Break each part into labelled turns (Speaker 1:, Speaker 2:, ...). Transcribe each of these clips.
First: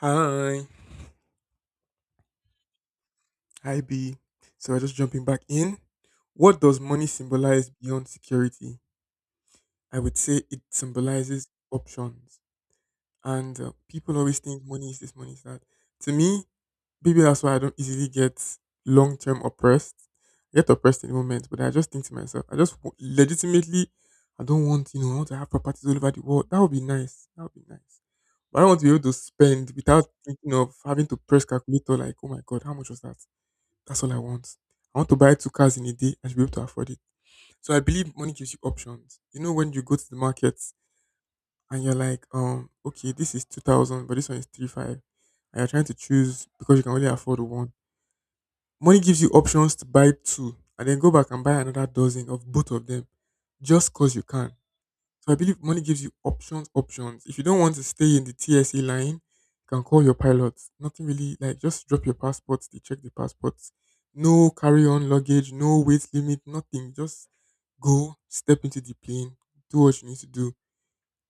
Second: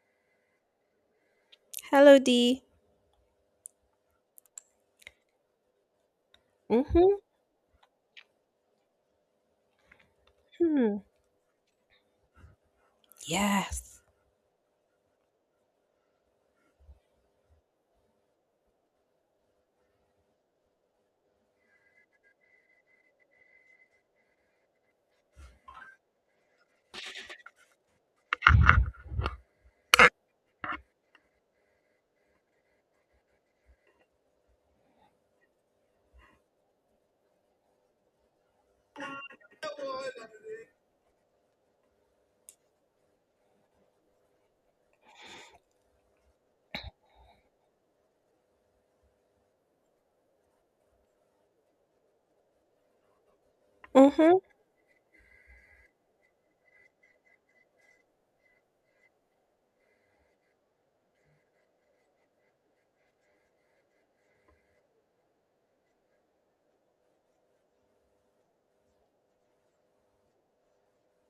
Speaker 1: Hi,
Speaker 2: Hello, D.
Speaker 1: hi B. So we're just jumping back in. What does
Speaker 2: Mm.
Speaker 1: money symbolize beyond security? I would say it symbolizes options. And
Speaker 2: Yes.
Speaker 1: People always think money is this, money is that. To me, maybe that's why I don't easily get long term oppressed. I get oppressed in the moment, but I just think to myself, legitimately, I don't want, you know, I want to have properties all over the world. That would be nice. That would be nice. But I don't want to be able to spend without thinking of having to press calculator like, oh my God, how much was that? That's all I want. I want to buy two cars in a day. I should be able to afford it. So I believe money gives you options. You know when you go to the market and you're like, okay, this is 2,000, but this one is three five, and you're trying to choose because you can only afford one. Money gives you options to buy two and then go back and buy another dozen of both of them just cause you
Speaker 2: Mm-hmm.
Speaker 1: can. So I believe money gives you options, options. If you don't want to stay in the TSA line, you can call your pilot. Nothing really like just drop your passports, they check the passports. No carry on luggage, no weight limit, nothing. Just go, step into the plane, do what you need to do.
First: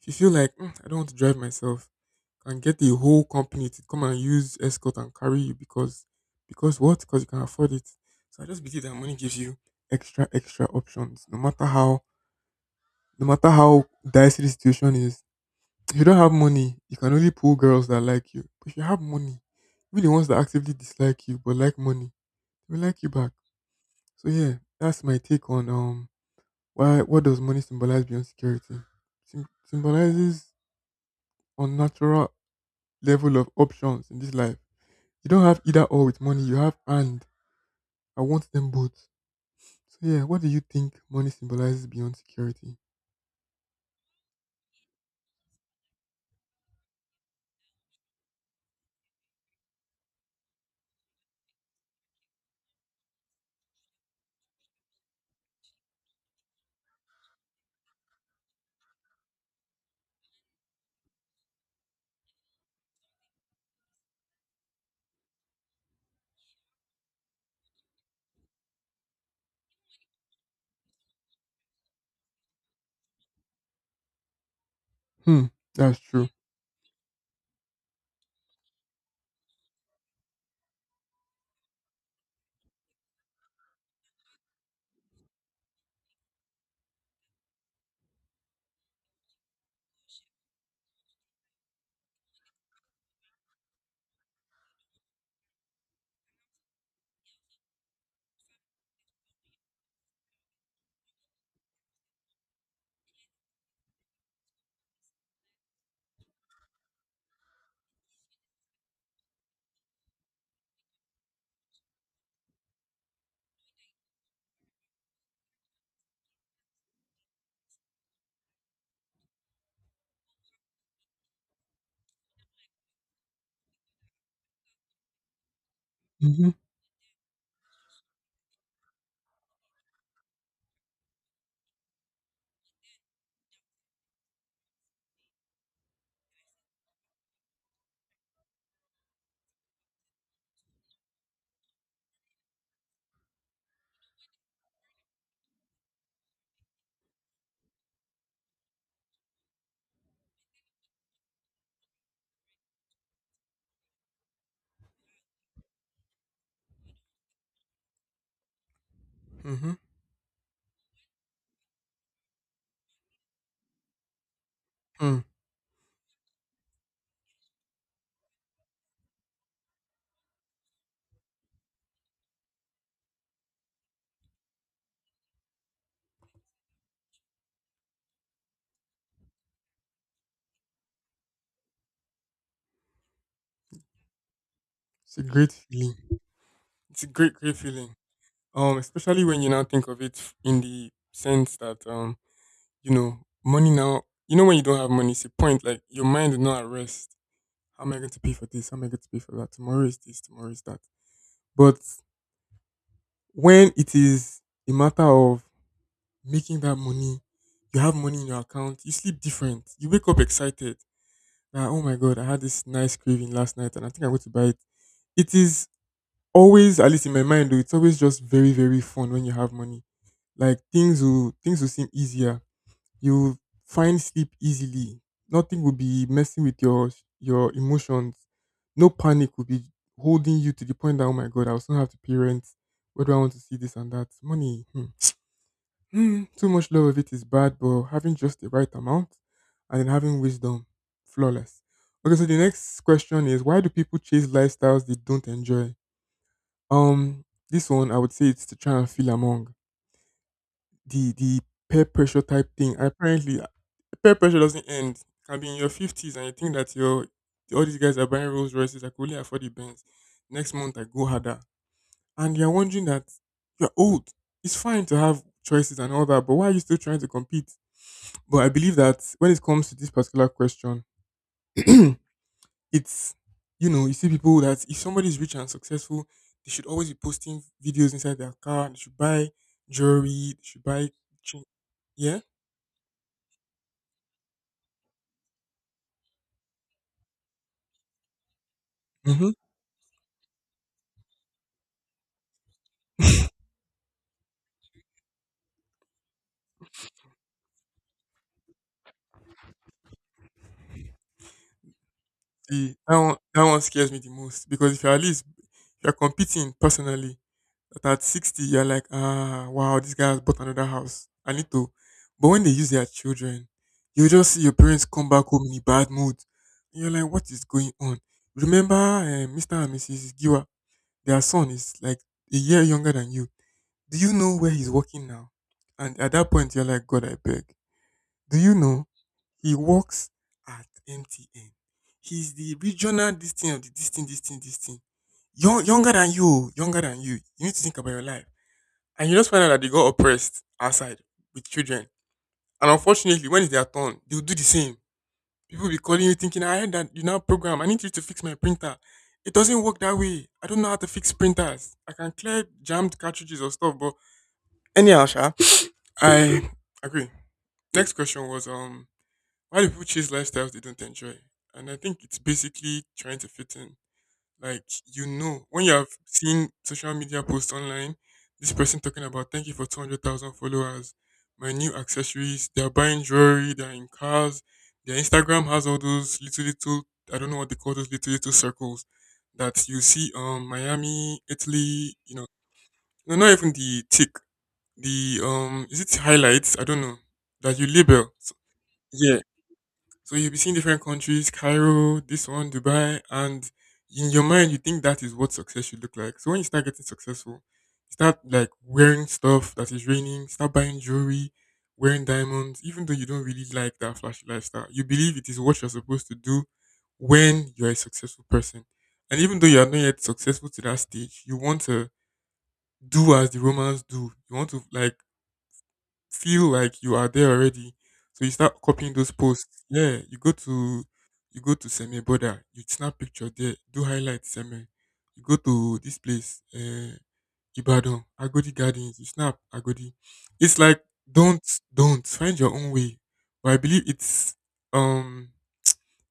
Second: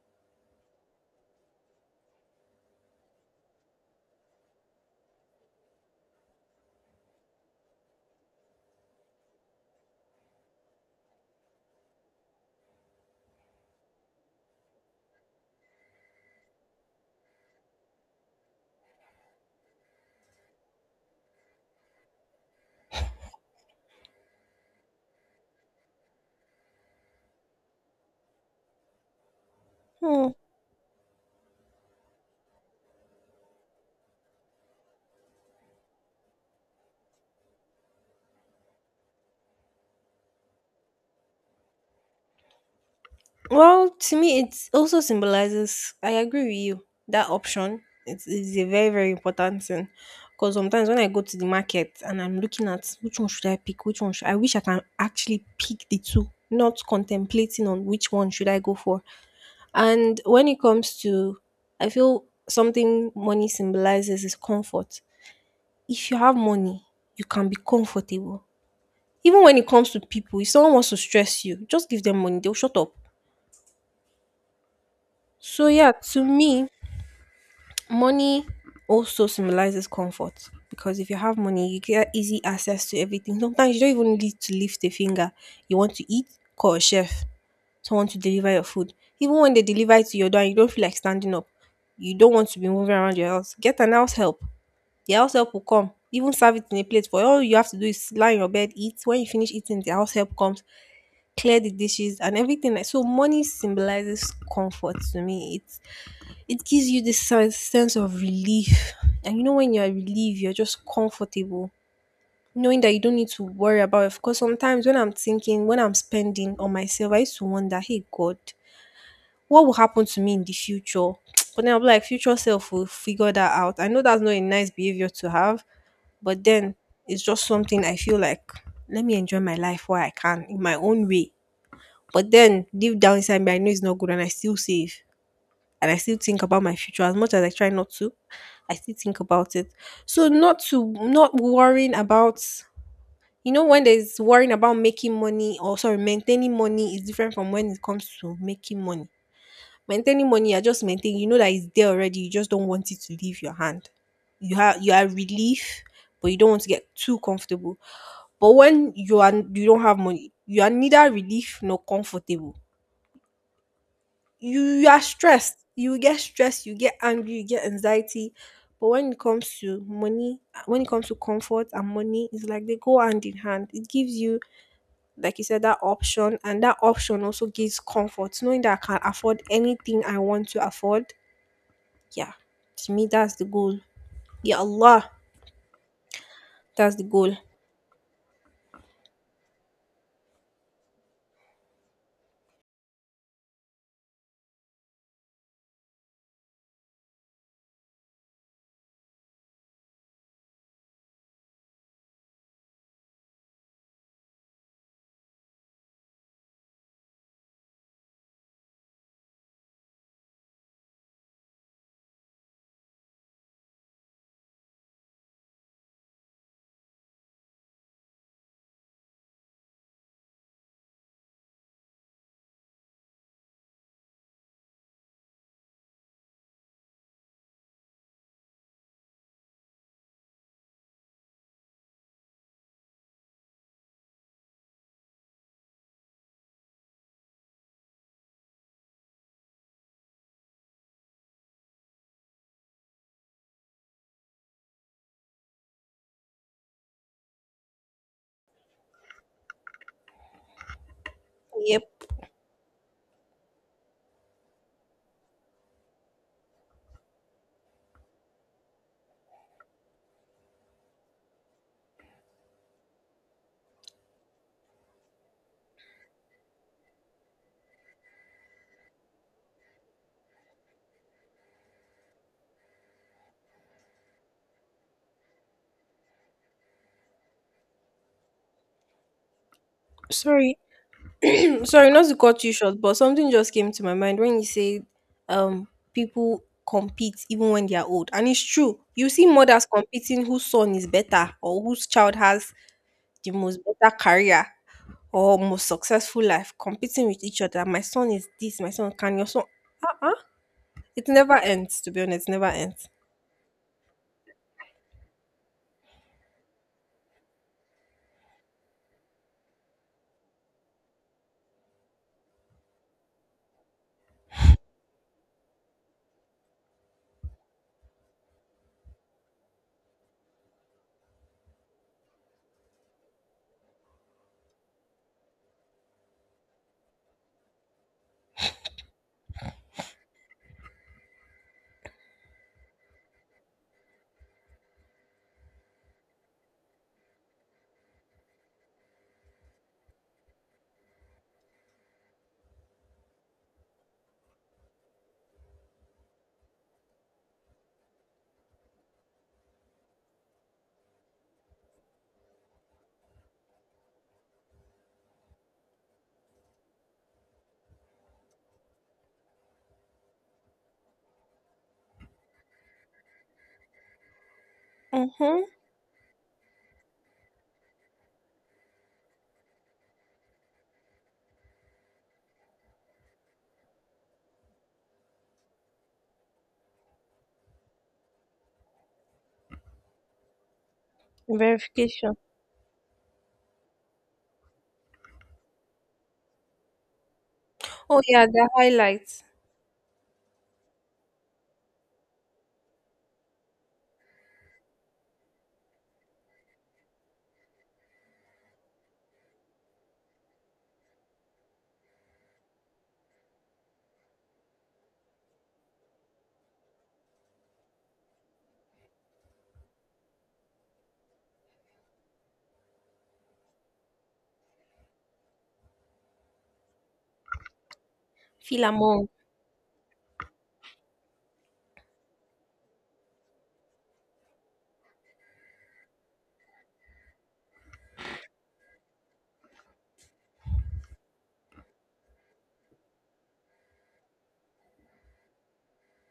Speaker 1: If you feel like "Mm, I don't want to drive myself, you can get the whole company to come and use escort and carry you because what? Because you can afford it. So I just believe that money gives you extra, extra options, no matter how no matter how dicey the situation is, if you don't have money, you can only pull girls that like you. But if you have money, even the ones that actively dislike you but like money, they will like you back. So yeah, that's my take on why, what does money symbolize beyond security?
Speaker 2: Hmm.
Speaker 1: Symbolizes unnatural level of options in this life. You don't have either or with money, you have and I want them both. So yeah, what do you think money symbolizes beyond security?
Speaker 2: Well, to me, it also symbolizes, I agree with you, that option is a very, very important thing. Because sometimes when I go to the market and I'm looking at which one should I pick, which one should I wish, I can actually pick the two, not contemplating on which one should I go for. And when it comes to, I feel something money symbolizes is comfort. If you have money, you can be comfortable. Even when it comes to people, if someone wants to stress you, just give them money, they'll shut up.
Speaker 1: Hmm,
Speaker 2: So yeah,
Speaker 1: that's
Speaker 2: to
Speaker 1: true.
Speaker 2: me, money also symbolizes comfort because if you have money, you get easy access to everything. Sometimes you don't even need to lift a finger. You want to eat, call a chef, someone to deliver your food. Even when they deliver it to your door, and you don't feel like standing up. You don't want to be moving around your house. Get an house help. The house help will come, even serve it in a plate for you. All you have to do is lie on your bed, eat. When you finish eating, the house help comes, clear the dishes and everything. Like, so money symbolizes comfort to me. It gives you this sense of relief, and you know when you're relieved, you're just comfortable, knowing that you don't need to worry about it. Because sometimes when I'm thinking, when I'm spending on myself, I used to wonder, hey god, what will happen to me in the future? But then I'm like, future self will figure that out. I know that's not a nice behavior to have, but
Speaker 1: Mm-hmm.
Speaker 2: then it's just something I feel like, let me enjoy my life while I can in my own way. But then deep down inside me, I know it's not good and I still save. And I still think about my future. As much as I try not to, I still think about it. So not to, not worrying about, you know, when there's worrying about making money, or sorry, maintaining money is different from when it comes to making money. Maintaining money, I just maintain, you know, that it's there already, you just don't want it to leave your hand. You have, you are relief, but you don't want to get too comfortable. But when you are, you
Speaker 1: Mm-hmm.
Speaker 2: don't have money, you are neither relief nor comfortable. You are
Speaker 1: Hmm.
Speaker 2: stressed, you get stressed, you get angry, you get anxiety. But when it comes to money, when it comes to comfort and money, it's like they go hand in hand. It gives you, like you said, that option, and that option also gives comfort, knowing that I can afford anything I want to afford. Yeah, to me that's the goal. Yeah, allah,
Speaker 1: It's a great feeling.
Speaker 2: that's
Speaker 1: It's
Speaker 2: the
Speaker 1: a great,
Speaker 2: goal.
Speaker 1: great feeling. Especially when you now think of in the sense that you know, money now. You know, when you don't have money, it's a point like your mind is not at rest. How am I going to pay for this? How am I going to pay for that? Tomorrow is this. Tomorrow is that. But when it is a matter of making that money, you have money in your account. You sleep different. You wake up excited. That oh my god, I had this nice craving last night, and I think I'm going to buy it. It is always, at least in my mind, though, it's always just very, very fun when you have money. Like things will seem easier. You find sleep easily. Nothing will be messing with your emotions. No panic will be holding you to the point that oh my god, I also have to pay rent. Where do I want to see this and that? Money. Hmm. Hmm, too much love of it is bad, but having just the right amount and then having wisdom, flawless. Okay, so the next question is why do people chase lifestyles they don't enjoy? Um, this one I would say it's to try and feel among the peer
Speaker 2: Yep.
Speaker 1: pressure type thing. Apparently, peer pressure doesn't end. You can be in your fifties and you think that your all these guys are buying Rolls Royces. I could only afford the Benz. Next month I go harder, and you're wondering that you're old. It's fine to have choices and all that, but why are you still trying to compete? But I believe that when it comes to this particular question, it's you know you see people that if somebody's rich and successful, they should always be posting videos inside their car and they should buy jewelry, they
Speaker 2: Sorry,
Speaker 1: should buy chain-
Speaker 2: I'm sorry not to
Speaker 1: yeah,
Speaker 2: cut you short, but something just came to my mind when you say, um people compete even when they are old. And it's true. You see
Speaker 1: mm-hmm.
Speaker 2: mothers competing whose son is better or whose child has the most better career or most successful life, competing with each other. My son is this, my son can your son. Uh-uh. It never ends, to be honest, it never
Speaker 1: See,
Speaker 2: ends.
Speaker 1: that one scares me the most because if you're at least if you're competing personally, that at 60 you're like, ah wow, this guy has bought another house, I need to, but when they use their children, you just see your parents come back home in a bad mood. You're like, what is going on? Remember Mr and Mrs Giwa, their son is like a year younger than you. Do you know where he's working now? And at that point, you're like, God, I beg. Do you know he works at MTN? He's the regional this thing of the this thing, this thing, this thing. Young, younger than you, younger than you. You need to think about your life. And you just find out that they got oppressed outside with children. And unfortunately, when it's their turn, they'll do the same. People be calling you thinking, I heard that you now program. I need you to fix my printer. It doesn't work that way. I don't know how to fix printers. I can clear jammed cartridges or stuff, but anyhow, Sha, I agree. Next question was why do people chase lifestyles they don't enjoy? And I think it's basically trying to fit in. Like you
Speaker 2: Mm-hmm.
Speaker 1: know, when you have seen social media posts online, this person talking about thank you for 200,000 followers, my new accessories, they're buying jewelry, they're in cars, their Instagram has all those little little I don't know what they call those little little circles that you see Miami, Italy, you
Speaker 2: Verification.
Speaker 1: know. No, not even the tick, the is it highlights? I don't know. That you
Speaker 2: Oh
Speaker 1: label.
Speaker 2: yeah,
Speaker 1: So,
Speaker 2: the
Speaker 1: yeah.
Speaker 2: highlights.
Speaker 1: So you'll be seeing different countries, Cairo, this one, Dubai, and in your mind you think that is what success should look like. So when you start getting successful, you start like wearing stuff that is raining, start buying jewelry, wearing diamonds, even though you don't really like that flashy lifestyle. You believe it is what you're supposed to do when you're a successful person. And even though you are not yet successful to that stage, you want to do as the Romans do. You want to like feel like you are there already. So you start
Speaker 2: Feel
Speaker 1: copying
Speaker 2: among.
Speaker 1: those posts. Yeah, you go to Seme border, you snap picture there, do highlight Seme. You go to this place, Ibadan, Agodi Gardens, you snap Agodi. It's like don't don't find your own way. But I believe it's um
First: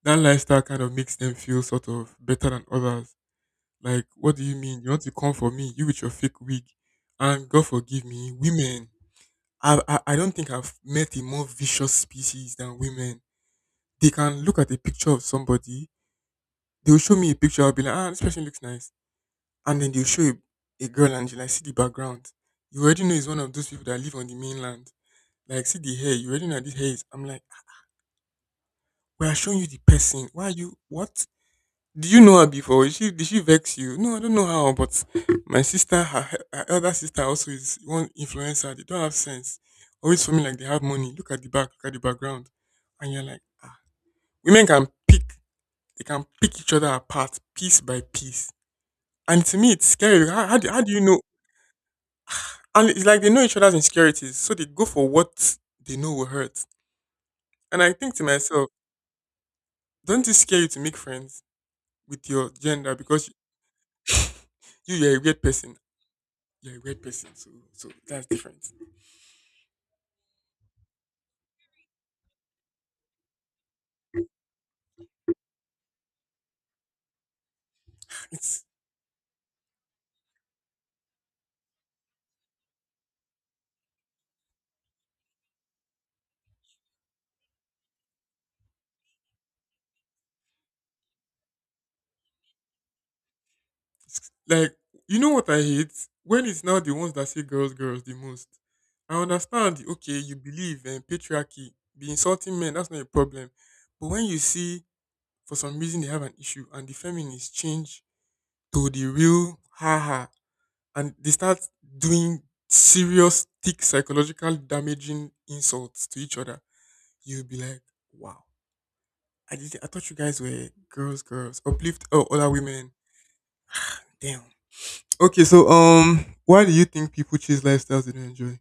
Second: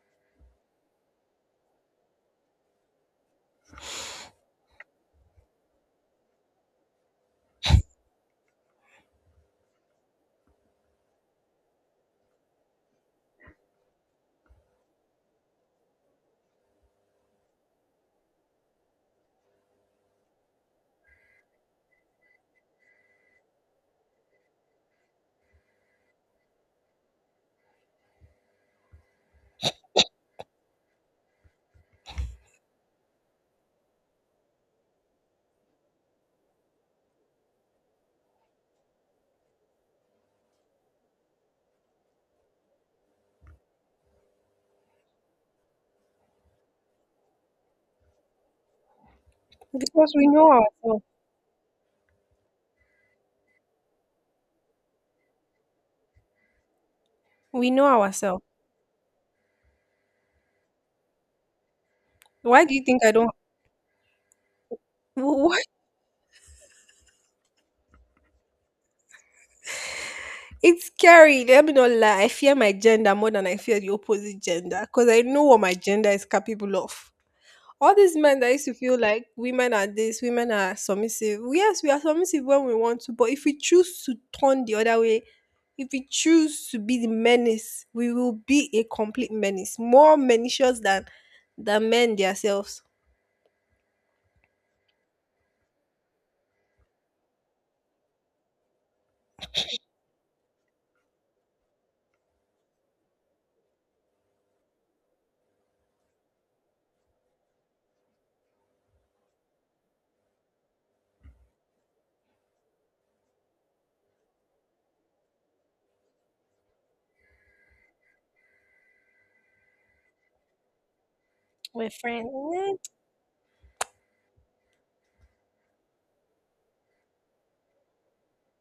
Speaker 1: that lifestyle kind of makes them feel sort of better than others. Like, what do you mean? You want to come for me, you with your fake wig. And God forgive me, women I don't think I've met a more vicious species than women. They can look at a picture of somebody, they'll show me a picture, I'll be like, ah, this person looks nice. And then they'll show a girl and you like see the background. You already know it's one of those people that live on the mainland. Like see the hair, you already know this hair is, I'm like, we are showing you the person. Why are you what? Do you know her before? Is she did she vex you? No, I don't know how, but my sister, her elder sister also is one influencer. They don't have sense. Always for me like they have money. Look at the back, look at the background. And you're like, ah. Women can pick, they can pick each other apart piece by piece. And to me it's
Speaker 2: Because we
Speaker 1: scary.
Speaker 2: know
Speaker 1: How do you
Speaker 2: ourselves.
Speaker 1: know? And it's like they know each other's insecurities, so they go for what they know will hurt.
Speaker 2: We
Speaker 1: And I
Speaker 2: know
Speaker 1: think to
Speaker 2: ourselves.
Speaker 1: myself, don't it scare you to make friends with your
Speaker 2: Why do you
Speaker 1: gender
Speaker 2: think I
Speaker 1: because
Speaker 2: don't?
Speaker 1: you're a weird
Speaker 2: wh-
Speaker 1: person. You're a red person, so so that's different.
Speaker 2: It's scary. Let me not lie. I fear my gender more than I fear the opposite gender because I know what my gender is capable of. All these men that
Speaker 1: It's,
Speaker 2: used to feel like women are this, women are submissive. Yes, we are submissive when we want to, but if we choose to turn the other way, if we choose to be the menace, we will be a complete menace, more malicious than the men themselves.
Speaker 1: it's like you know what I hate when it's now the ones that say girls, girls the most. I understand, okay, you believe in patriarchy, be insulting men, that's not a problem. But when you see for some reason they have an issue and the feminists change to the real haha and they start doing serious, thick psychological damaging insults to each other, you'll be like, wow. I thought you guys were girls, girls,
Speaker 2: We're
Speaker 1: uplift oh,
Speaker 2: friends.
Speaker 1: other women, damn. Okay, so why do you think people choose lifestyles they don't enjoy?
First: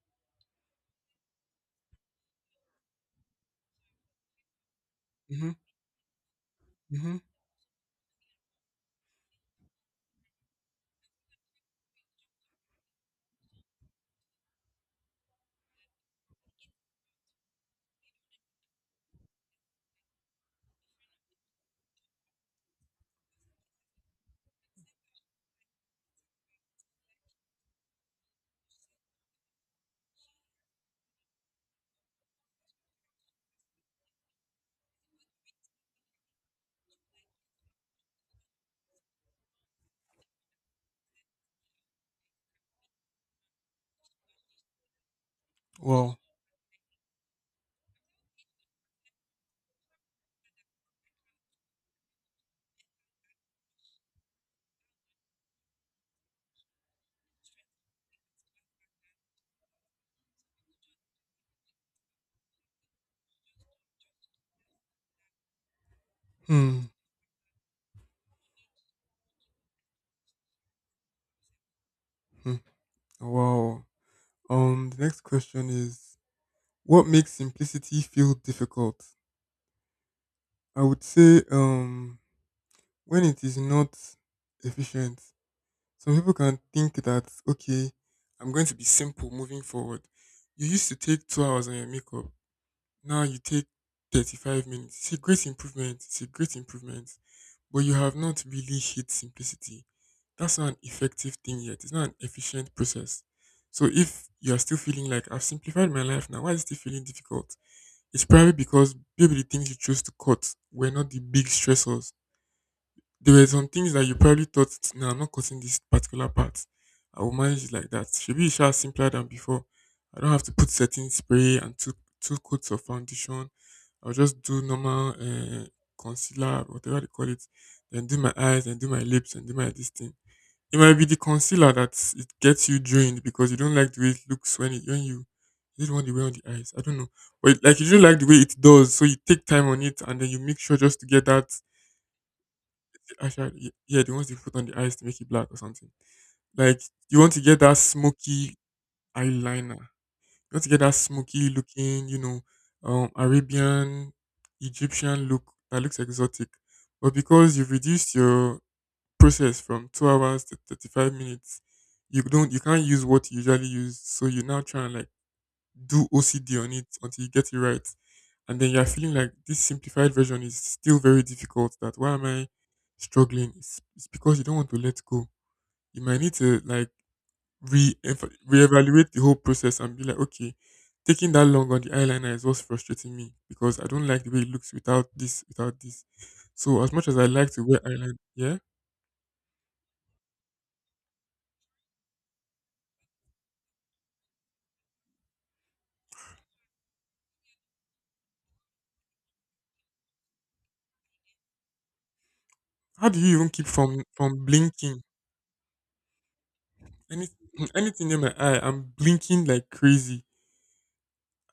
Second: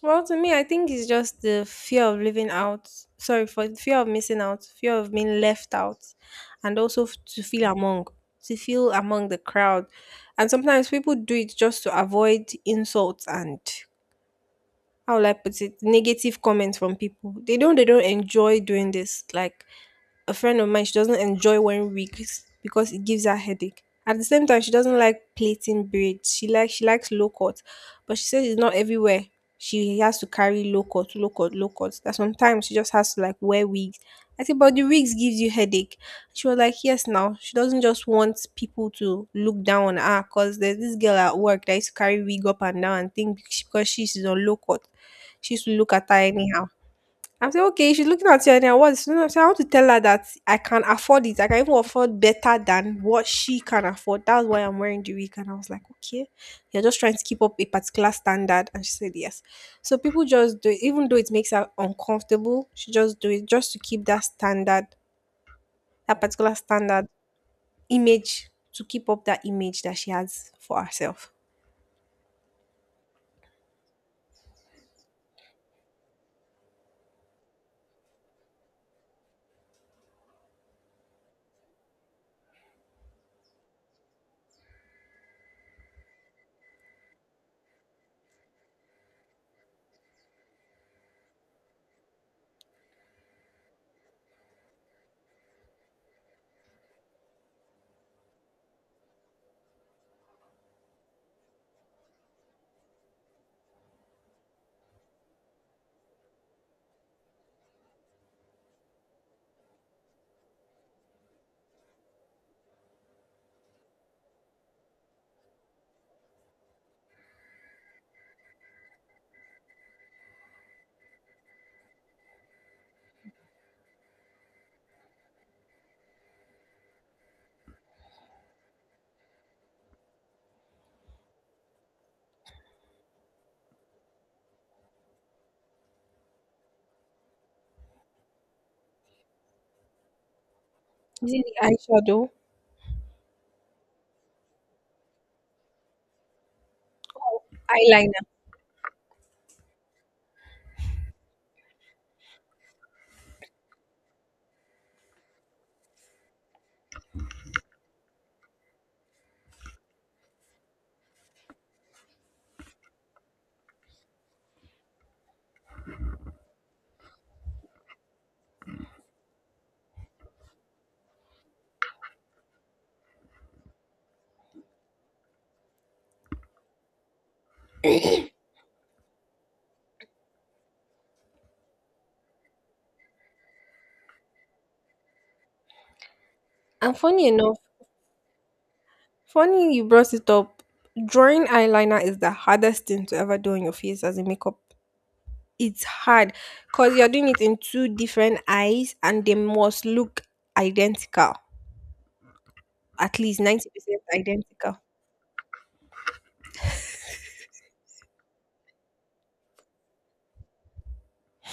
Speaker 2: Well, to me, I think it's just the fear of living out. Sorry, for the fear of missing out, fear of being
Speaker 1: Mm-hmm.
Speaker 2: left out, and also
Speaker 1: Mm-hmm.
Speaker 2: to feel among the crowd. And sometimes people do it just to avoid insults and, how will I put it, negative comments from people. They don't, they don't enjoy doing this. Like a friend of mine, she doesn't enjoy wearing wigs because it gives her headache. At the same time, she doesn't like plaiting braids. She likes low cut, but she says it's not everywhere. She has to carry low cut, low cut, low cut. That sometimes she just has to like wear wigs. I said, but the wigs gives you headache. She was like, yes, now she doesn't just want people to look down on her because there's this girl at work that used to carry wig up and down and think because she's on low cut, she used to look at her
Speaker 1: Wow.
Speaker 2: anyhow. I'm saying, okay, she's looking at you, and I was, you know, I'm saying, I want to tell her that I can afford it. I can even afford better than what she can afford. That's why I'm wearing the wig. And I was like, okay, you're just trying to keep up a particular standard. And she said, yes. So people just do it, even though it makes her uncomfortable, she just do it just to keep that standard, that particular
Speaker 1: Hmm.
Speaker 2: standard, image, to keep up that image that she has for herself.
Speaker 1: Hmm. Wow. The next question is, what makes simplicity feel difficult? I would say when it is not efficient. Some people can think that okay, I'm going to be simple moving forward. You used to take 2 hours on your makeup. Now you take 35 minutes. It's a great improvement. It's a great improvement but you have not really hit simplicity. That's not an effective thing yet. It's not an efficient process. So if you are still feeling like I've simplified my life now, why is it still feeling difficult? It's probably because maybe the things you chose to cut were not the big stressors. There were some things that you probably thought, nah, I'm not cutting this particular part. I will manage it like that. Should be sure simpler than before. I don't have to put setting spray and two coats of foundation. I'll just do normal concealer, whatever they call it, then do my eyes and do my lips and do my this thing. It might be the concealer that it gets you drained because you don't like the way it looks when it, when you don't want the way on the eyes. I don't know, but like you don't like the way it does, so you take time on it and then you make sure just to get
Speaker 2: Using
Speaker 1: that.
Speaker 2: the eyeshadow?
Speaker 1: I said, yeah, the ones you put on the eyes to make it black or something. Like you want to get that
Speaker 2: Eyeliner.
Speaker 1: smoky eyeliner. You want to get that smoky looking, you know, Arabian, Egyptian look that looks exotic. But because you've reduced your process from 2 hours to 35 minutes, you can't use what you usually use. So you now try and like do OCD on it until you get it right. And then you're feeling like this simplified version is still very difficult. That why am I struggling? It's because you don't want to let go. You might need to like re reevaluate the whole process and be like, okay, taking that long on the eyeliner is what's frustrating me because I don't like the way it looks without this, without this. So as
Speaker 2: And
Speaker 1: much as
Speaker 2: funny
Speaker 1: I like
Speaker 2: enough,
Speaker 1: to wear eyeliner, yeah.
Speaker 2: funny you brought it up. Drawing eyeliner is the hardest thing to ever do on your face as a makeup. It's hard because you're doing it in two different eyes and they must look identical,
Speaker 1: How do
Speaker 2: at
Speaker 1: you
Speaker 2: least
Speaker 1: even keep
Speaker 2: 90%
Speaker 1: from
Speaker 2: identical.
Speaker 1: blinking? Any anything in my eye, I'm blinking like crazy.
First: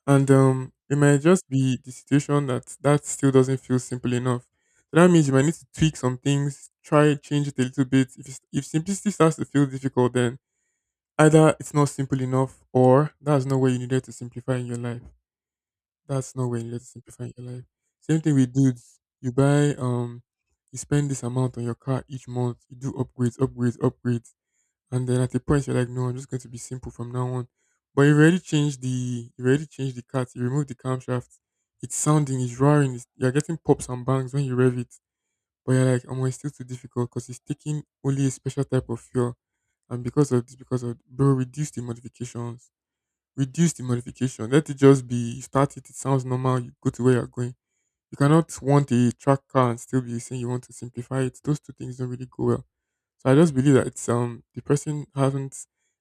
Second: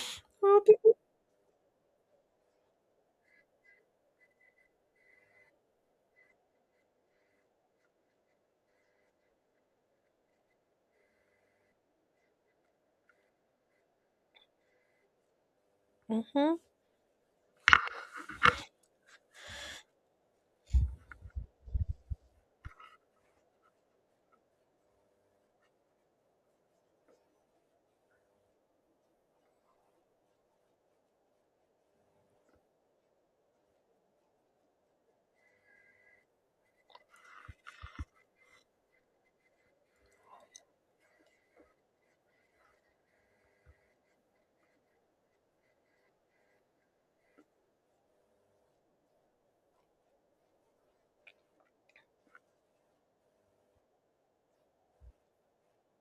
Speaker 1: And it might just be the situation that still doesn't feel simple enough. So that means you might need to tweak some things, try change it a little bit. If simplicity starts to feel difficult, then either it's not simple enough, or that's not where you needed to simplify in your life. That's not
Speaker 2: Mm-hmm.
Speaker 1: where you needed to simplify in your life. Same thing with dudes. You buy you spend this amount on your car each month. You do upgrades, upgrades, upgrades and then at a point you're like, no, I'm just going to be simple from now on. But you've already changed the cat. You removed the camshaft. It's roaring. You're getting pops and bangs when you rev it. But you're like, oh, it's still too difficult because it's taking only a special type of fuel. And because of bro, reduce the modifications. Reduce the modification. Let it just be. You start it. It sounds normal. You go to where you're going. You cannot want a track car and still be saying you want to simplify it. Those two things don't really go well. So I just believe that it's the person hasn't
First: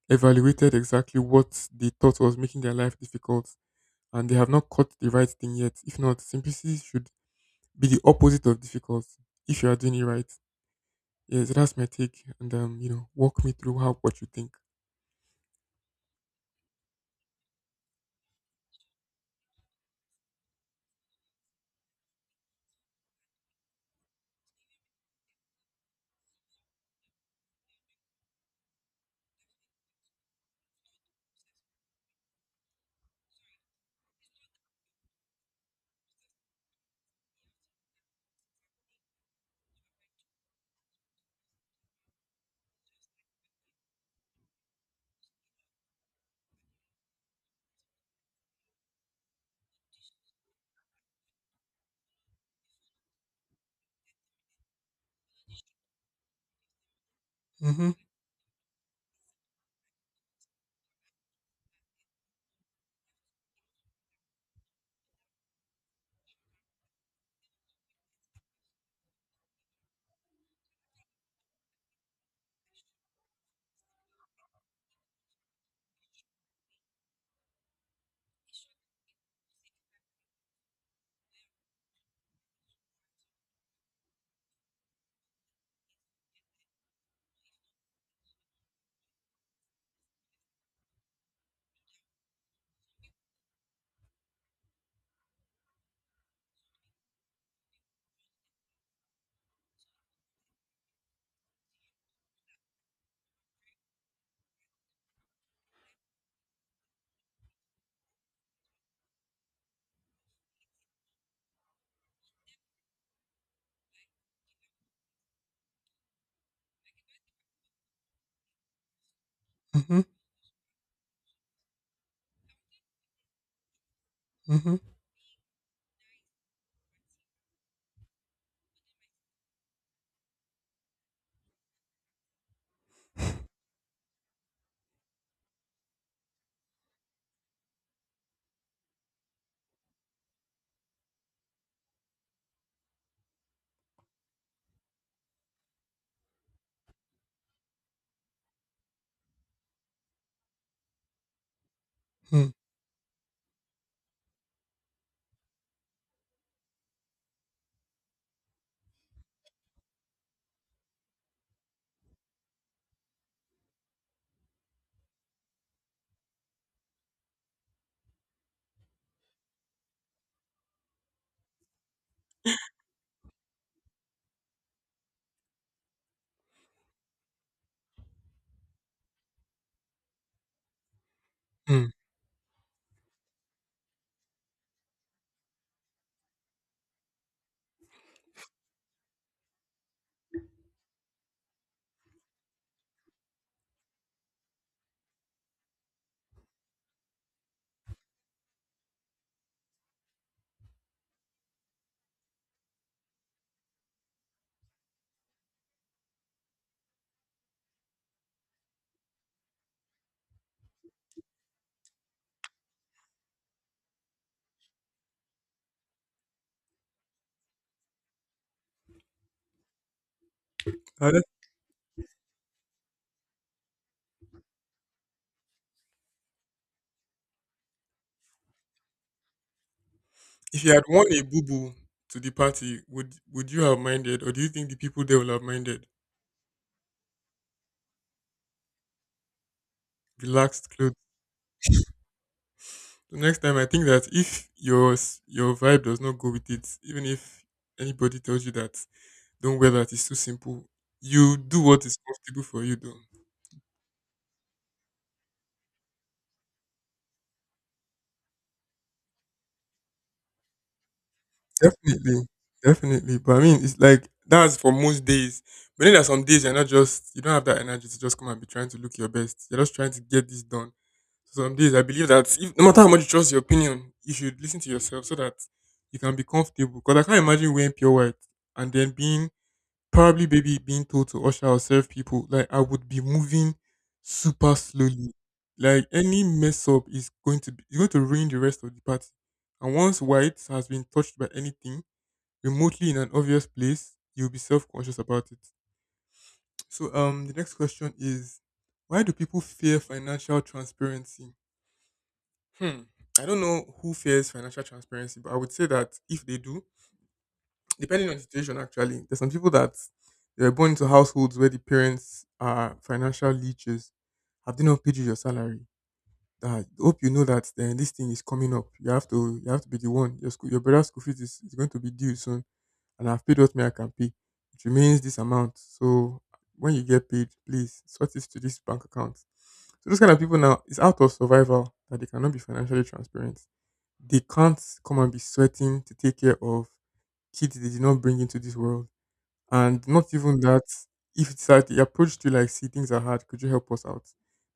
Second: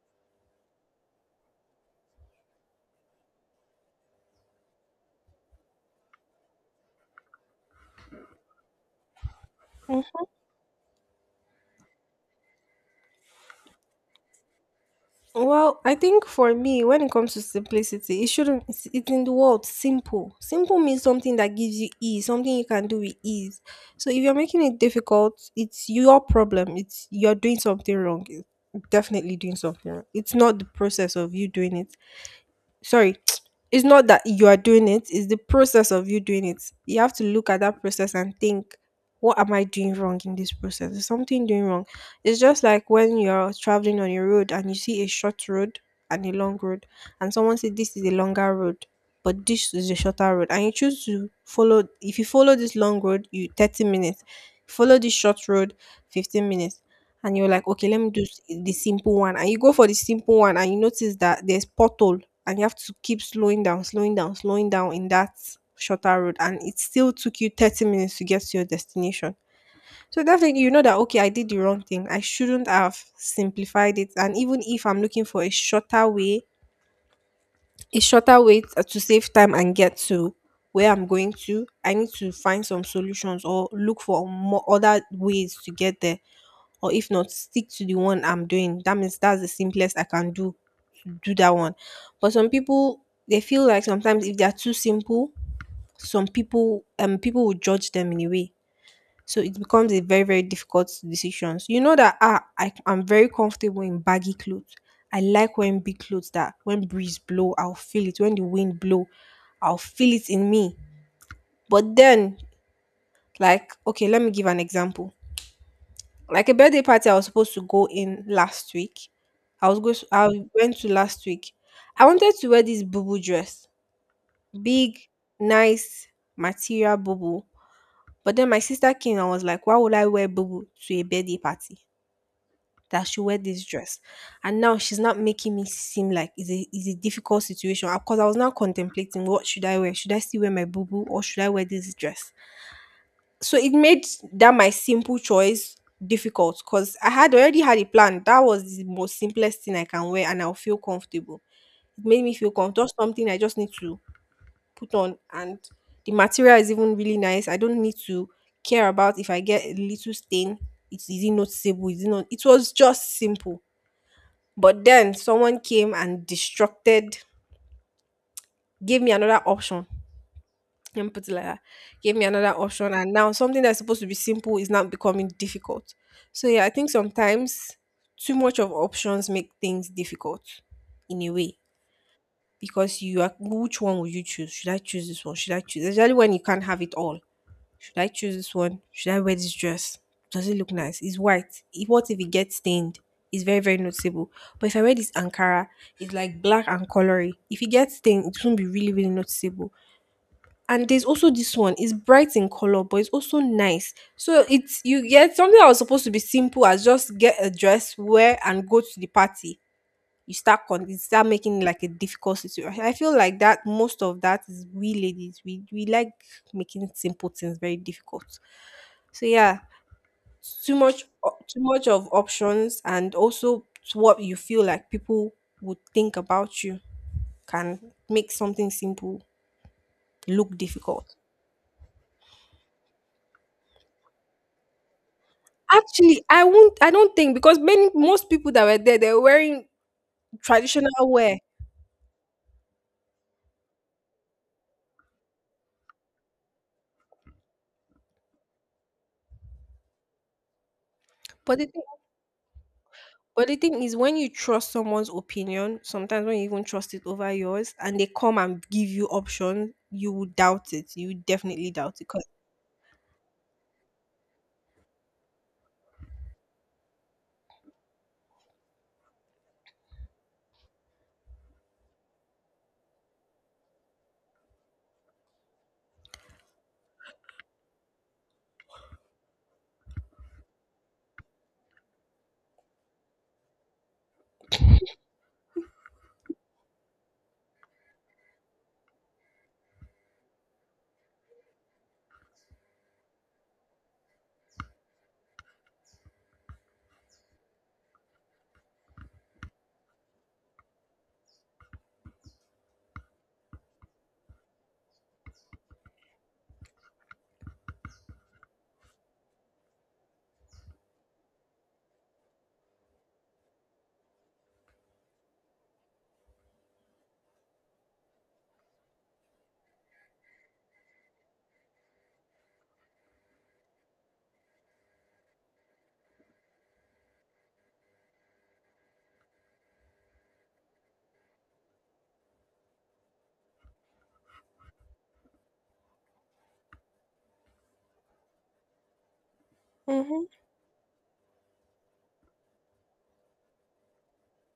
Speaker 1: evaluated exactly what they thought was making their life difficult and they have not caught the right thing yet. If not, simplicity should be the opposite of difficult if you are doing it right. Yeah, so that's my take. And you know, walk me through how what you think.
Speaker 2: Well, I think for me, when it comes to simplicity, it shouldn't, it's in the word simple. Simple means something that gives you ease, something you can do with ease. So if you're making it difficult, it's your problem. It's, you're doing something wrong. It's definitely doing something wrong. It's not the process of you doing it, sorry, it's not that you are doing it, it's the process of you doing it. You have to look at that process and think, what am I doing wrong in this process? Is something doing wrong? It's just like when you're traveling on a road and you see a short road and a long road, and someone says this is a longer road but this is a shorter road, and you choose to follow. If you follow this long road, you 30 minutes, follow this short road, 15 minutes. And you're like, okay,
Speaker 1: Mm-hmm.
Speaker 2: let me do the simple one. And you go for the simple one and you notice that there's pothole and you have to keep slowing down, slowing down, slowing down in that shorter road. And it still took you 30 minutes to get to your destination. So definitely you know that, okay, I did the wrong thing. I shouldn't have simplified it. And even if I'm looking for a shorter way to save time and get to where I'm going to, I need to find some solutions or look for more other ways to get there, or if not, stick to the one I'm doing. That means that's the simplest I can do to do that one. But some people, they feel like sometimes if they are too simple, some people people will judge them in a way. So it becomes a very, very difficult decisions. You know that, ah, I'm very comfortable in baggy clothes. I like wearing big clothes that when breeze blow, I'll feel it. When the wind blow, I'll feel it in me. But then, like, okay, let me give an example. Like a birthday party I was supposed to go in last week, I was go
Speaker 1: Mm-hmm.
Speaker 2: I went to last week. I wanted to wear this boo dress,
Speaker 1: Mm-hmm.
Speaker 2: big, nice material boo. But then my sister came and was like, "Why would I wear boo to a birthday party? That she wear this dress." And now she's not, making me seem like it's a difficult situation because I was now contemplating, what should I wear? Should I still wear my boo or should I wear this dress? So it made that my simple choice difficult because I had already had a plan. That was the most simplest thing I can wear and I'll feel comfortable. It made me
Speaker 1: Hmm.
Speaker 2: feel comfortable. Just something I just need to put on, and the material is even really nice. I don't need to care about if I get a little stain. It's, is it noticeable? Is it not? It was just simple. But then someone came and destructed, gave me another option and put it like that, gave me another option, and now something that's supposed to be simple is now becoming difficult. So yeah, I think sometimes too much of options make things difficult, in a way.
Speaker 1: Mm.
Speaker 2: Because you are, which one will you choose? Should I choose this one? Should I choose, especially when you can't have it all? Should I choose this one? Should I wear this dress? Does it look nice? It's white. If, what if it gets stained? It's very very noticeable. But if I wear this ankara, it's like black and colory, if it gets stained, it won't be really really noticeable. And there's also this one, it's bright in color, but it's also nice. So it's, you get something that was supposed to be simple as just get a dress, wear, and go to the party. You start con you start making it like a difficult situation. I feel like that most of that is we ladies. We like making simple things very difficult. So yeah,
Speaker 1: I.
Speaker 2: too much of options, and also what you feel like people would think about you can make something simple look
Speaker 1: If you had worn
Speaker 2: difficult.
Speaker 1: a boo boo to the party, would you have minded, or do you think the people there will have minded?
Speaker 2: Actually, I don't think, because many most people that were there, they were wearing
Speaker 1: Relaxed clothes.
Speaker 2: traditional wear.
Speaker 1: The next time, I think that if your vibe does not go with it, even if anybody tells you that don't wear that, it's too simple. You
Speaker 2: But
Speaker 1: do
Speaker 2: the thing,
Speaker 1: what is comfortable for you, though.
Speaker 2: but the thing is, when you trust someone's opinion, sometimes when you even trust it over yours, and they come and give you options, you will doubt it. You would definitely doubt it.
Speaker 1: Definitely,
Speaker 2: Because
Speaker 1: definitely. But I mean, it's like that's for most days. But then there are some days you're not just you don't have that energy to just come and be trying to look your best. You're just trying to get this done. So some days I believe that if, no matter how much you trust your opinion, you should listen to yourself so that you can be comfortable. Because I can't imagine wearing pure white and then being probably maybe being told to usher or serve people. Like I would be moving super slowly. Like any mess up is going to ruin the rest of the party. And once white has been touched by anything remotely in an obvious place, you'll be self-conscious about it. So, the next question is, why do people fear financial transparency? Hmm. I don't know who fears financial transparency, but I would say that if they do, depending on the situation, actually, there's some people that they were born into households where the parents are financial leeches. Have they not paid you your salary? That hope you know that then this thing is coming up. You have to be the one. Your school, your brother's school fees is going to be due soon and I've paid what me I can pay. It remains this amount. So when you get paid, please sort this to this bank account. So those kind of people now, it's out of survival that they cannot be financially transparent. They can't come and be sweating to take care of kids they did not bring into this world. And not
Speaker 2: hmm
Speaker 1: even that, if it's that they approach to like, see, things are hard, could you help us out?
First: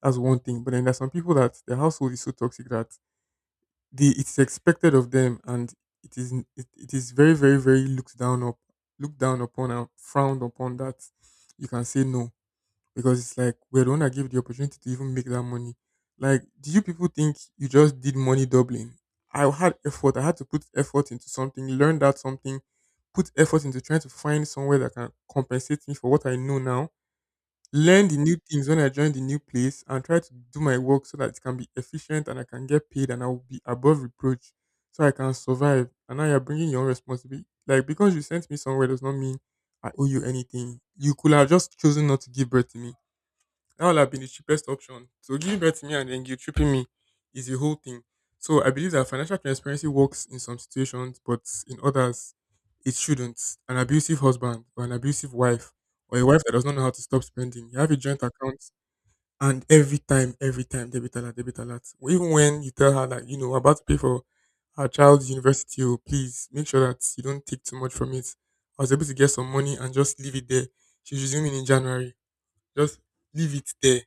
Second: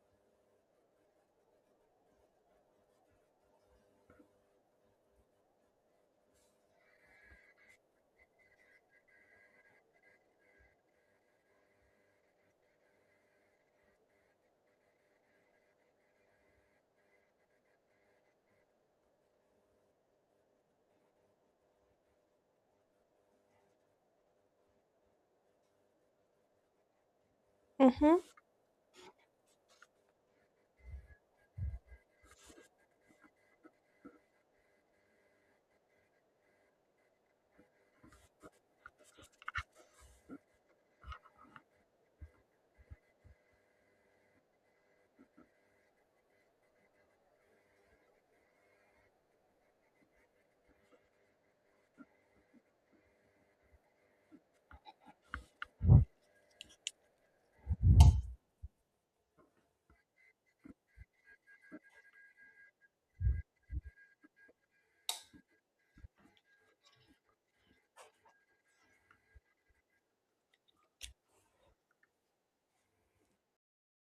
Speaker 1: That's one thing. But then there's some people that their household is so toxic that the it's expected of them and it is very very very looked down upon and frowned upon that you can say no because it's like we're the one that give the opportunity to even make that money. Like do you people think you just did money doubling? I had effort. I had to put effort into something, learn that something, put effort into trying to find somewhere that can compensate me for what I know now, learn the
Speaker 2: hmm.
Speaker 1: new things when I join the new place and try to do my work so that it can be efficient and I can get paid and I'll be above reproach so I can survive. And now you're bringing your own responsibility. Like, because you sent me somewhere does not mean I owe you anything. You could have just chosen not to give birth to me. That would have been the cheapest option. So giving birth to me and then guilt tripping me is the whole thing. So I believe that financial transparency works in some situations, but in others, it shouldn't. An abusive husband or an abusive wife or a wife that does not know how to stop spending. You have a joint account and every time, debit alert, debit alert. Even when you tell her that, you know, we're about to pay for our child's university, oh, please make sure that you don't take too much from it. I was able to get some money and just leave it there. She's resuming in January. Just leave it there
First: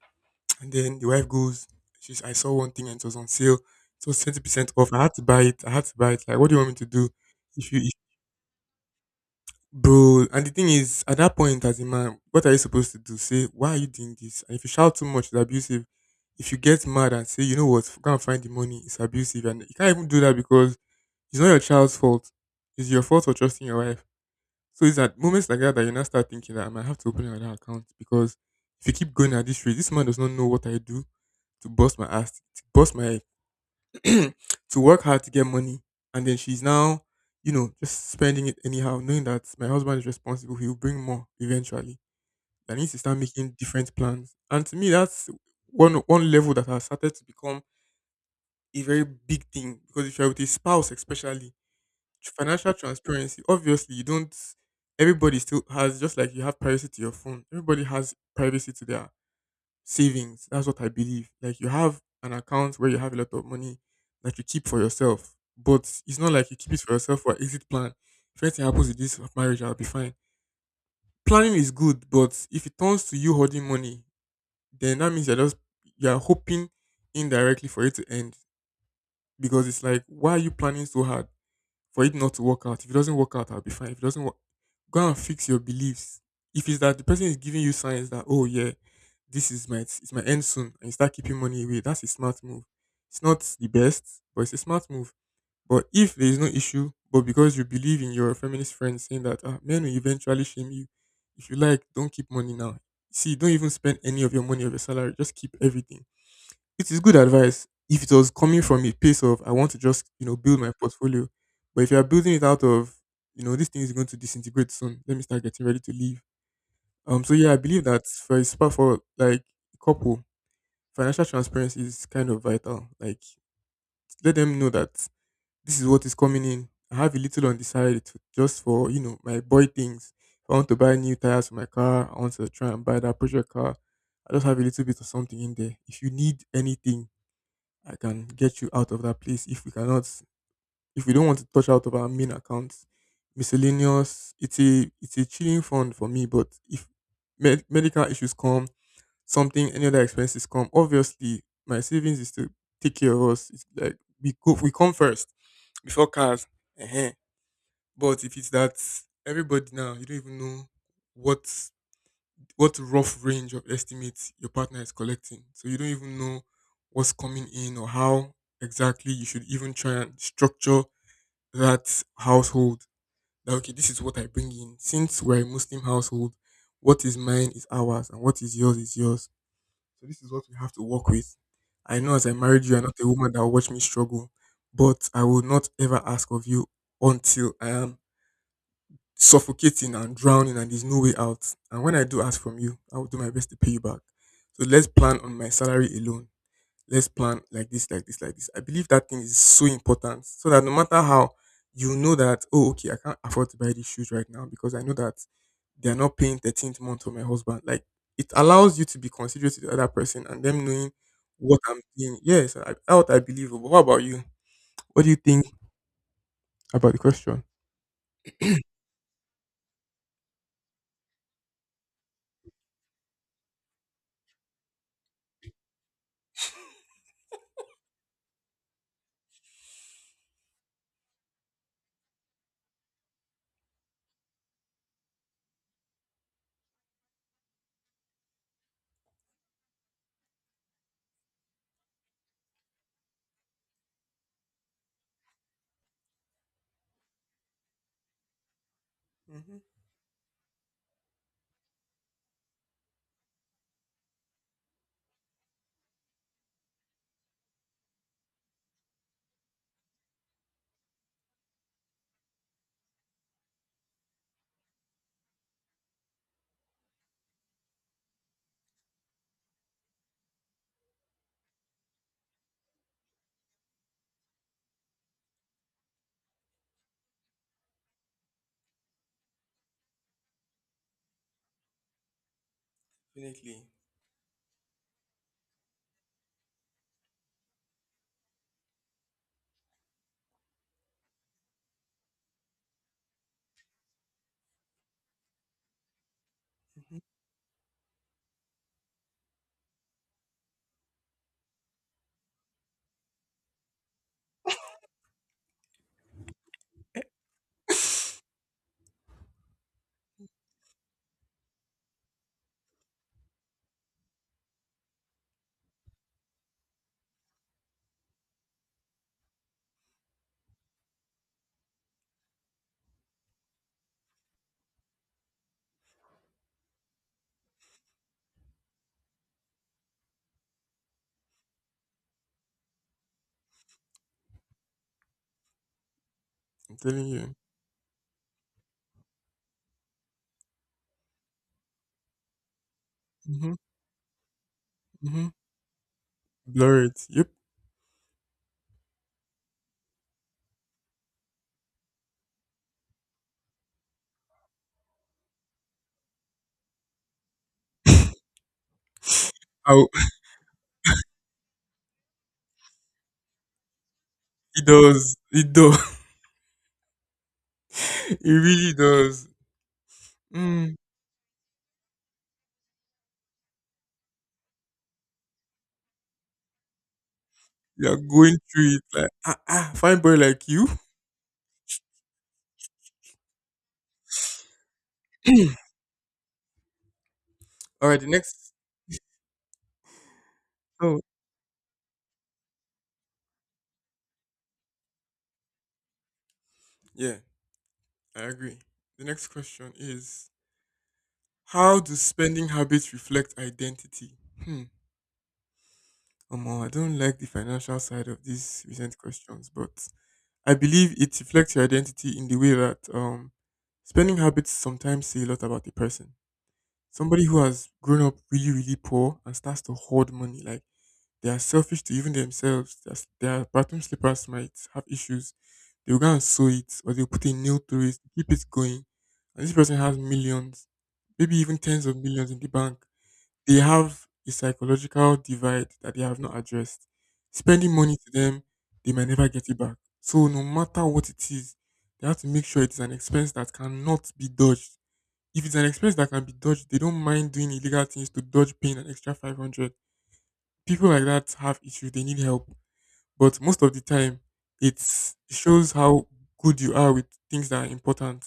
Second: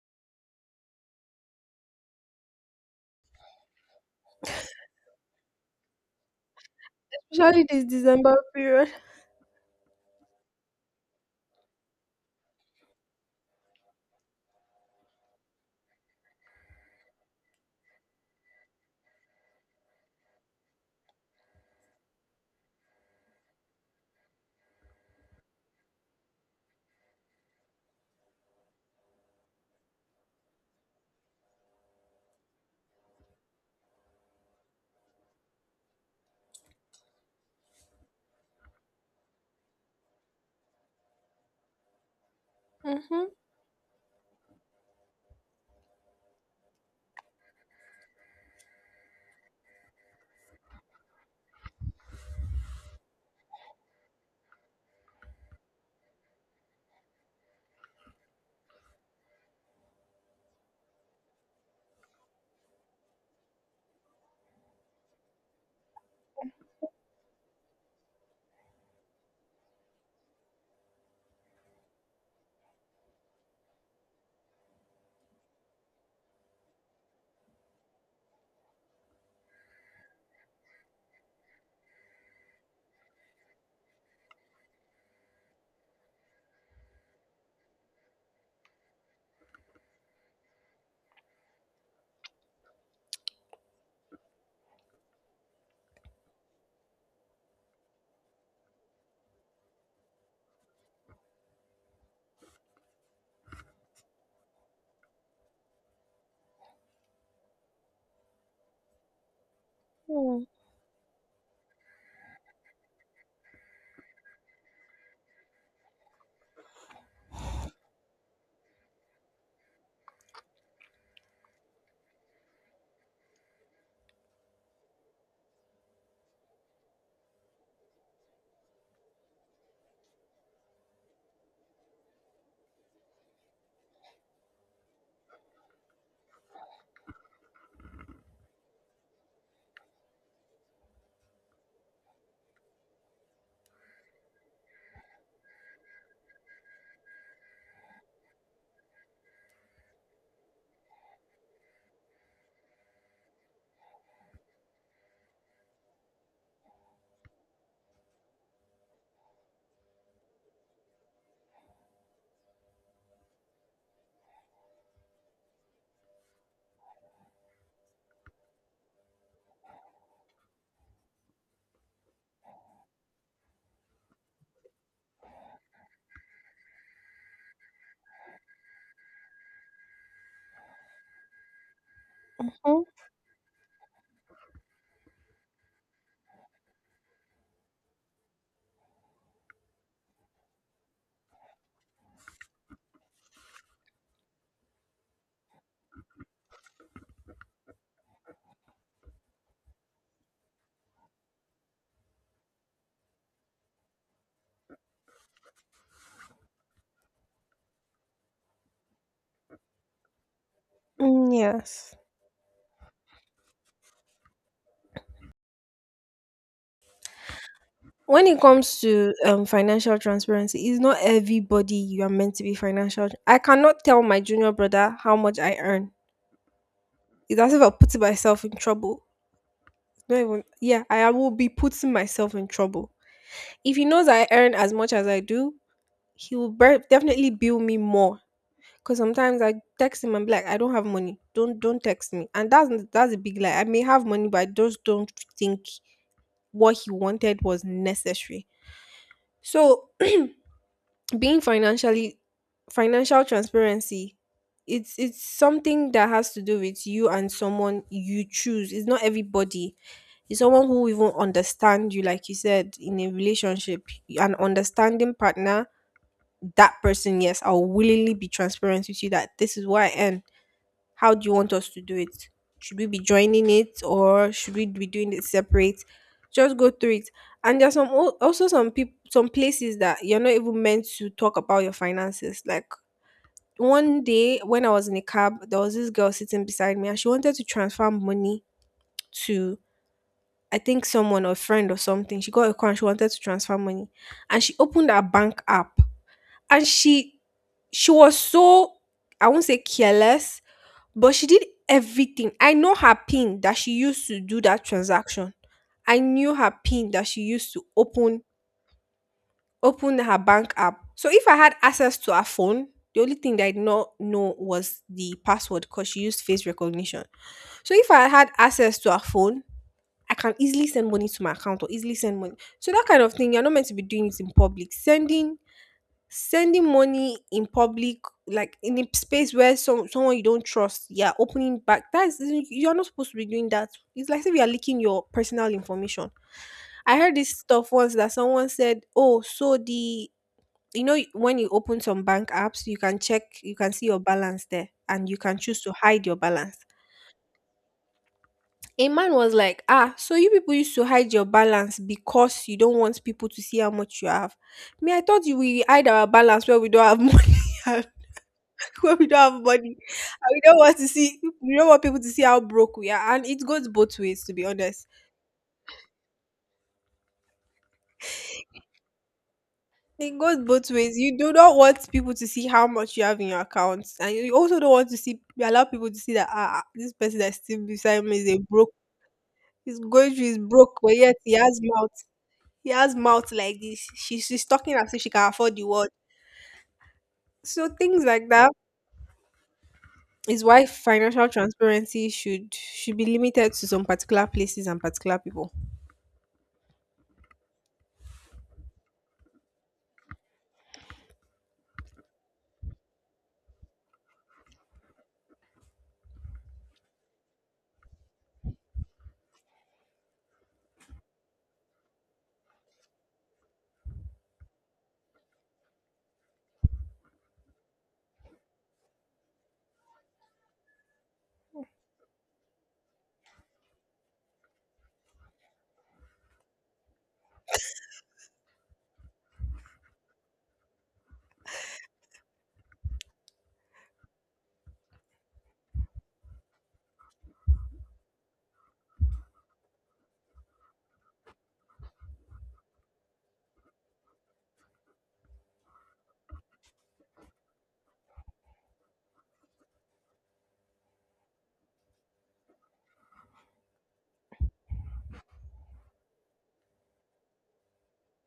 Speaker 1: and then the wife goes, she's, I saw one thing and it was on sale. It was 20% off. I had to buy it. I had to buy it. Like, what do you want me to do?
Speaker 2: Especially
Speaker 1: If you,
Speaker 2: this
Speaker 1: if,
Speaker 2: December period.
Speaker 1: bro, and the thing is, at that point, as a man, what are you supposed to do? Say, why are you doing this? And if you shout too much, it's abusive. If you get mad and say, you know what, go and find the money, it's abusive. And you can't even do that because it's not your child's fault. It's your fault for trusting your wife. So it's at moments like that that you now start thinking that I might have to open another account because if you keep going at this rate, this man does not know what I do to bust my ass, to bust my head, to work hard to get money, and then she's now, you know, just spending it anyhow, knowing that my husband is responsible. He'll bring more eventually. I need to start
Speaker 2: Mm-hmm.
Speaker 1: making different plans, and to me, that's one level that has started to become a very big thing because if you're with a spouse, especially financial transparency, obviously you don't. Everybody still has just like you have privacy to your phone. Everybody has privacy to their savings. That's what I believe. Like, you have an account where you have a lot of money that you keep for yourself, but it's not like you keep it for yourself for exit plan. If anything happens with this marriage, I'll be fine. Planning is good, but if it turns to you hoarding money, then that means you're hoping indirectly for it to end, because it's like, why are you planning so hard for it not to work out? If it doesn't work out, I'll be fine. If it doesn't work, go and fix your beliefs. If it's that the person is giving you signs that, oh yeah, this is my it's my end soon, and you start keeping money away, that's a smart move. It's not the best, but it's a smart move. But if there is no issue, but because you believe in your feminist friend saying that ah, men will eventually shame you, if you like, don't keep money now. See, don't even spend any of your money, of your salary. Just keep everything. It is good advice if it was coming from a place of, I want to just,
Speaker 2: Mm-hmm.
Speaker 1: build my portfolio. But if you are building it out of, this thing is going to disintegrate soon, let me start getting ready to leave. So yeah, I believe that for a spa for like a couple, financial transparency is kind of vital. Like, let them know that this is what is coming in. I have a little on the side to, just for, my boy things. If I want to buy new tires for my car, I want to try and buy that project car. I just have a little bit of something in there. If you need anything, I can get you out of that place if we cannot if we don't want to touch out of our main accounts. Miscellaneous, it's a chilling fund for me, but if medical issues come, something, any other expenses come, obviously my savings is to take care of us. It's like we come first before cars. uh But if it's that everybody now, you don't even know what what rough range of estimates your partner is collecting. So you don't even know what's coming in or how exactly you should even try and structure that household. That, okay, this is what I bring in. Since we're a Muslim household, what is mine is ours and what is yours is yours. So this is what we have to work with. I know, as I married you, you're not a woman that will watch me struggle, but I will not ever ask of you until I am suffocating and drowning and there's no way out. And when I do ask from you, I will do my best to pay you back. So let's plan on my salary alone. Let's plan like this, like this, like this. I believe that thing is so important so that no matter how, you know, that, oh, okay, I can't afford to buy these shoes right now because I know that they are not paying 13th month for my husband. Like, it allows you to be considerate to the other person and them knowing
Speaker 2: Mm,
Speaker 1: what I'm
Speaker 2: yes.
Speaker 1: doing. Yes, I believe. But what about you? What do you think about the question?
Speaker 2: When it comes to financial transparency, it's not everybody you are meant to be financial. I cannot tell my junior brother how much I earn. It's as if I'll putting myself in trouble. It's not even, yeah, I will be putting myself in trouble. If he knows I earn as much as I do, definitely bill me more. Cause sometimes I text him and be like, I don't have money. Don't text me. And that's a big lie. I may have money, but I just don't think what he wanted was necessary.
Speaker 1: Mm-hmm.
Speaker 2: So being financially financial transparency, it's something that has to do with you and someone you choose. It's not everybody. It's someone who even understand you, like you said, in a relationship, an understanding partner. That person, yes, I'll willingly be transparent with you that this is where I am. How do you want us to do it? Should we be joining it or should we be doing it separate? Just go through it. And there's also some people, some places that you're not even meant to talk about your finances. Like
Speaker 1: Definitely.
Speaker 2: one day when I was in a cab, there was this girl sitting beside me and she wanted to transfer money to, I think, someone or a friend or something. She got a call and she wanted to transfer money. And she opened her bank app, and
Speaker 1: Hmm.
Speaker 2: she was so, I won't say careless, but she did everything. I know her pin that she used to do that transaction. I knew her pin that she used to open her bank app. So if I had access to her phone, the only thing that I did not know was the password because she used face recognition. So if I had access to her phone, I can easily send money to my account, or easily send money. So that kind of thing, you're not meant to be doing it in public. Sending money in public, like in a space where someone you don't trust, yeah, opening back, that's, you're not supposed to be doing that. It's like if you're leaking your personal information.
Speaker 1: I'm
Speaker 2: I
Speaker 1: telling
Speaker 2: heard this
Speaker 1: you.
Speaker 2: stuff once that someone said, oh, so the, you know when you open some bank apps, you can check,
Speaker 1: Mm-hmm.
Speaker 2: you can see your balance there, and you
Speaker 1: Mm-hmm.
Speaker 2: can choose to hide your balance.
Speaker 1: Blur it. Yep.
Speaker 2: A man was like, ah, so you people used to hide your balance because you don't want people to see how much you have. Me, I thought you, we hide our balance where we don't have money, when we don't have money,
Speaker 1: Ow.
Speaker 2: and we don't want to see, we don't want people to see how broke we are. And it goes both ways, to be
Speaker 1: It
Speaker 2: honest.
Speaker 1: does. It does. It really does.
Speaker 2: It goes both
Speaker 1: Mm.
Speaker 2: ways. You do not want people to see how much you have in your account, and you also don't want to see, you allow people to see that, ah ah, this person that's still
Speaker 1: You're
Speaker 2: beside me is
Speaker 1: going
Speaker 2: a broke.
Speaker 1: through it like, ah, ah,
Speaker 2: He's
Speaker 1: fine
Speaker 2: going
Speaker 1: boy
Speaker 2: through his
Speaker 1: like you.
Speaker 2: broke, but yet he has mouth. He has mouth like this. She's talking as if she can afford the world. So
Speaker 1: All right,
Speaker 2: things
Speaker 1: the
Speaker 2: like that
Speaker 1: next.
Speaker 2: is why
Speaker 1: Oh,
Speaker 2: financial transparency should be limited to some particular places and particular people.
Speaker 1: yeah, I agree. The next question is, how do spending habits reflect identity? Hmm. Omo, I don't like the financial side of these recent questions, but I believe it reflects your identity in the way that spending habits sometimes say a lot about the person. Somebody who has grown up really, really poor and starts to hoard money, like, they are selfish to even themselves. Their bathroom slippers might have issues. They'll go and sew it, or they'll put a nail through it to keep it going. And this person has millions, maybe even tens of millions in the bank. They have a psychological divide that they have not addressed. Spending money to them, they might never get it back. So no matter what it is, they have to make sure it is an expense that cannot be dodged. If it's an expense that can be dodged, they don't mind doing illegal things to dodge paying an extra 500. People like that have issues, they need help. But most of the time, it shows how good you are with things that are important.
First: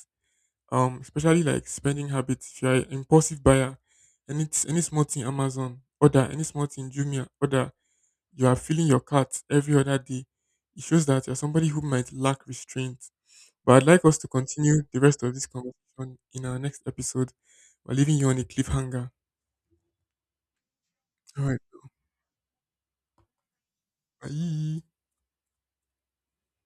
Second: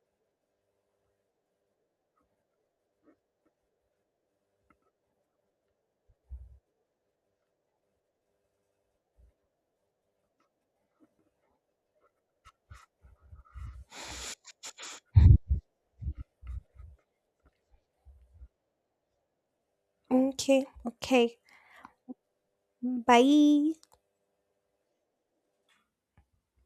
Speaker 1: Especially like spending habits. If you're an impulsive buyer, any small thing Amazon, order, any small thing Jumia, order, you are filling your cart every other day. It shows that you're somebody who might lack restraint. But I'd like us to continue the rest of this conversation in our next episode. We're leaving you on a cliffhanger.
Speaker 2: Okay, okay.
Speaker 1: All right.
Speaker 2: 嗯，拜。
Speaker 1: Bye.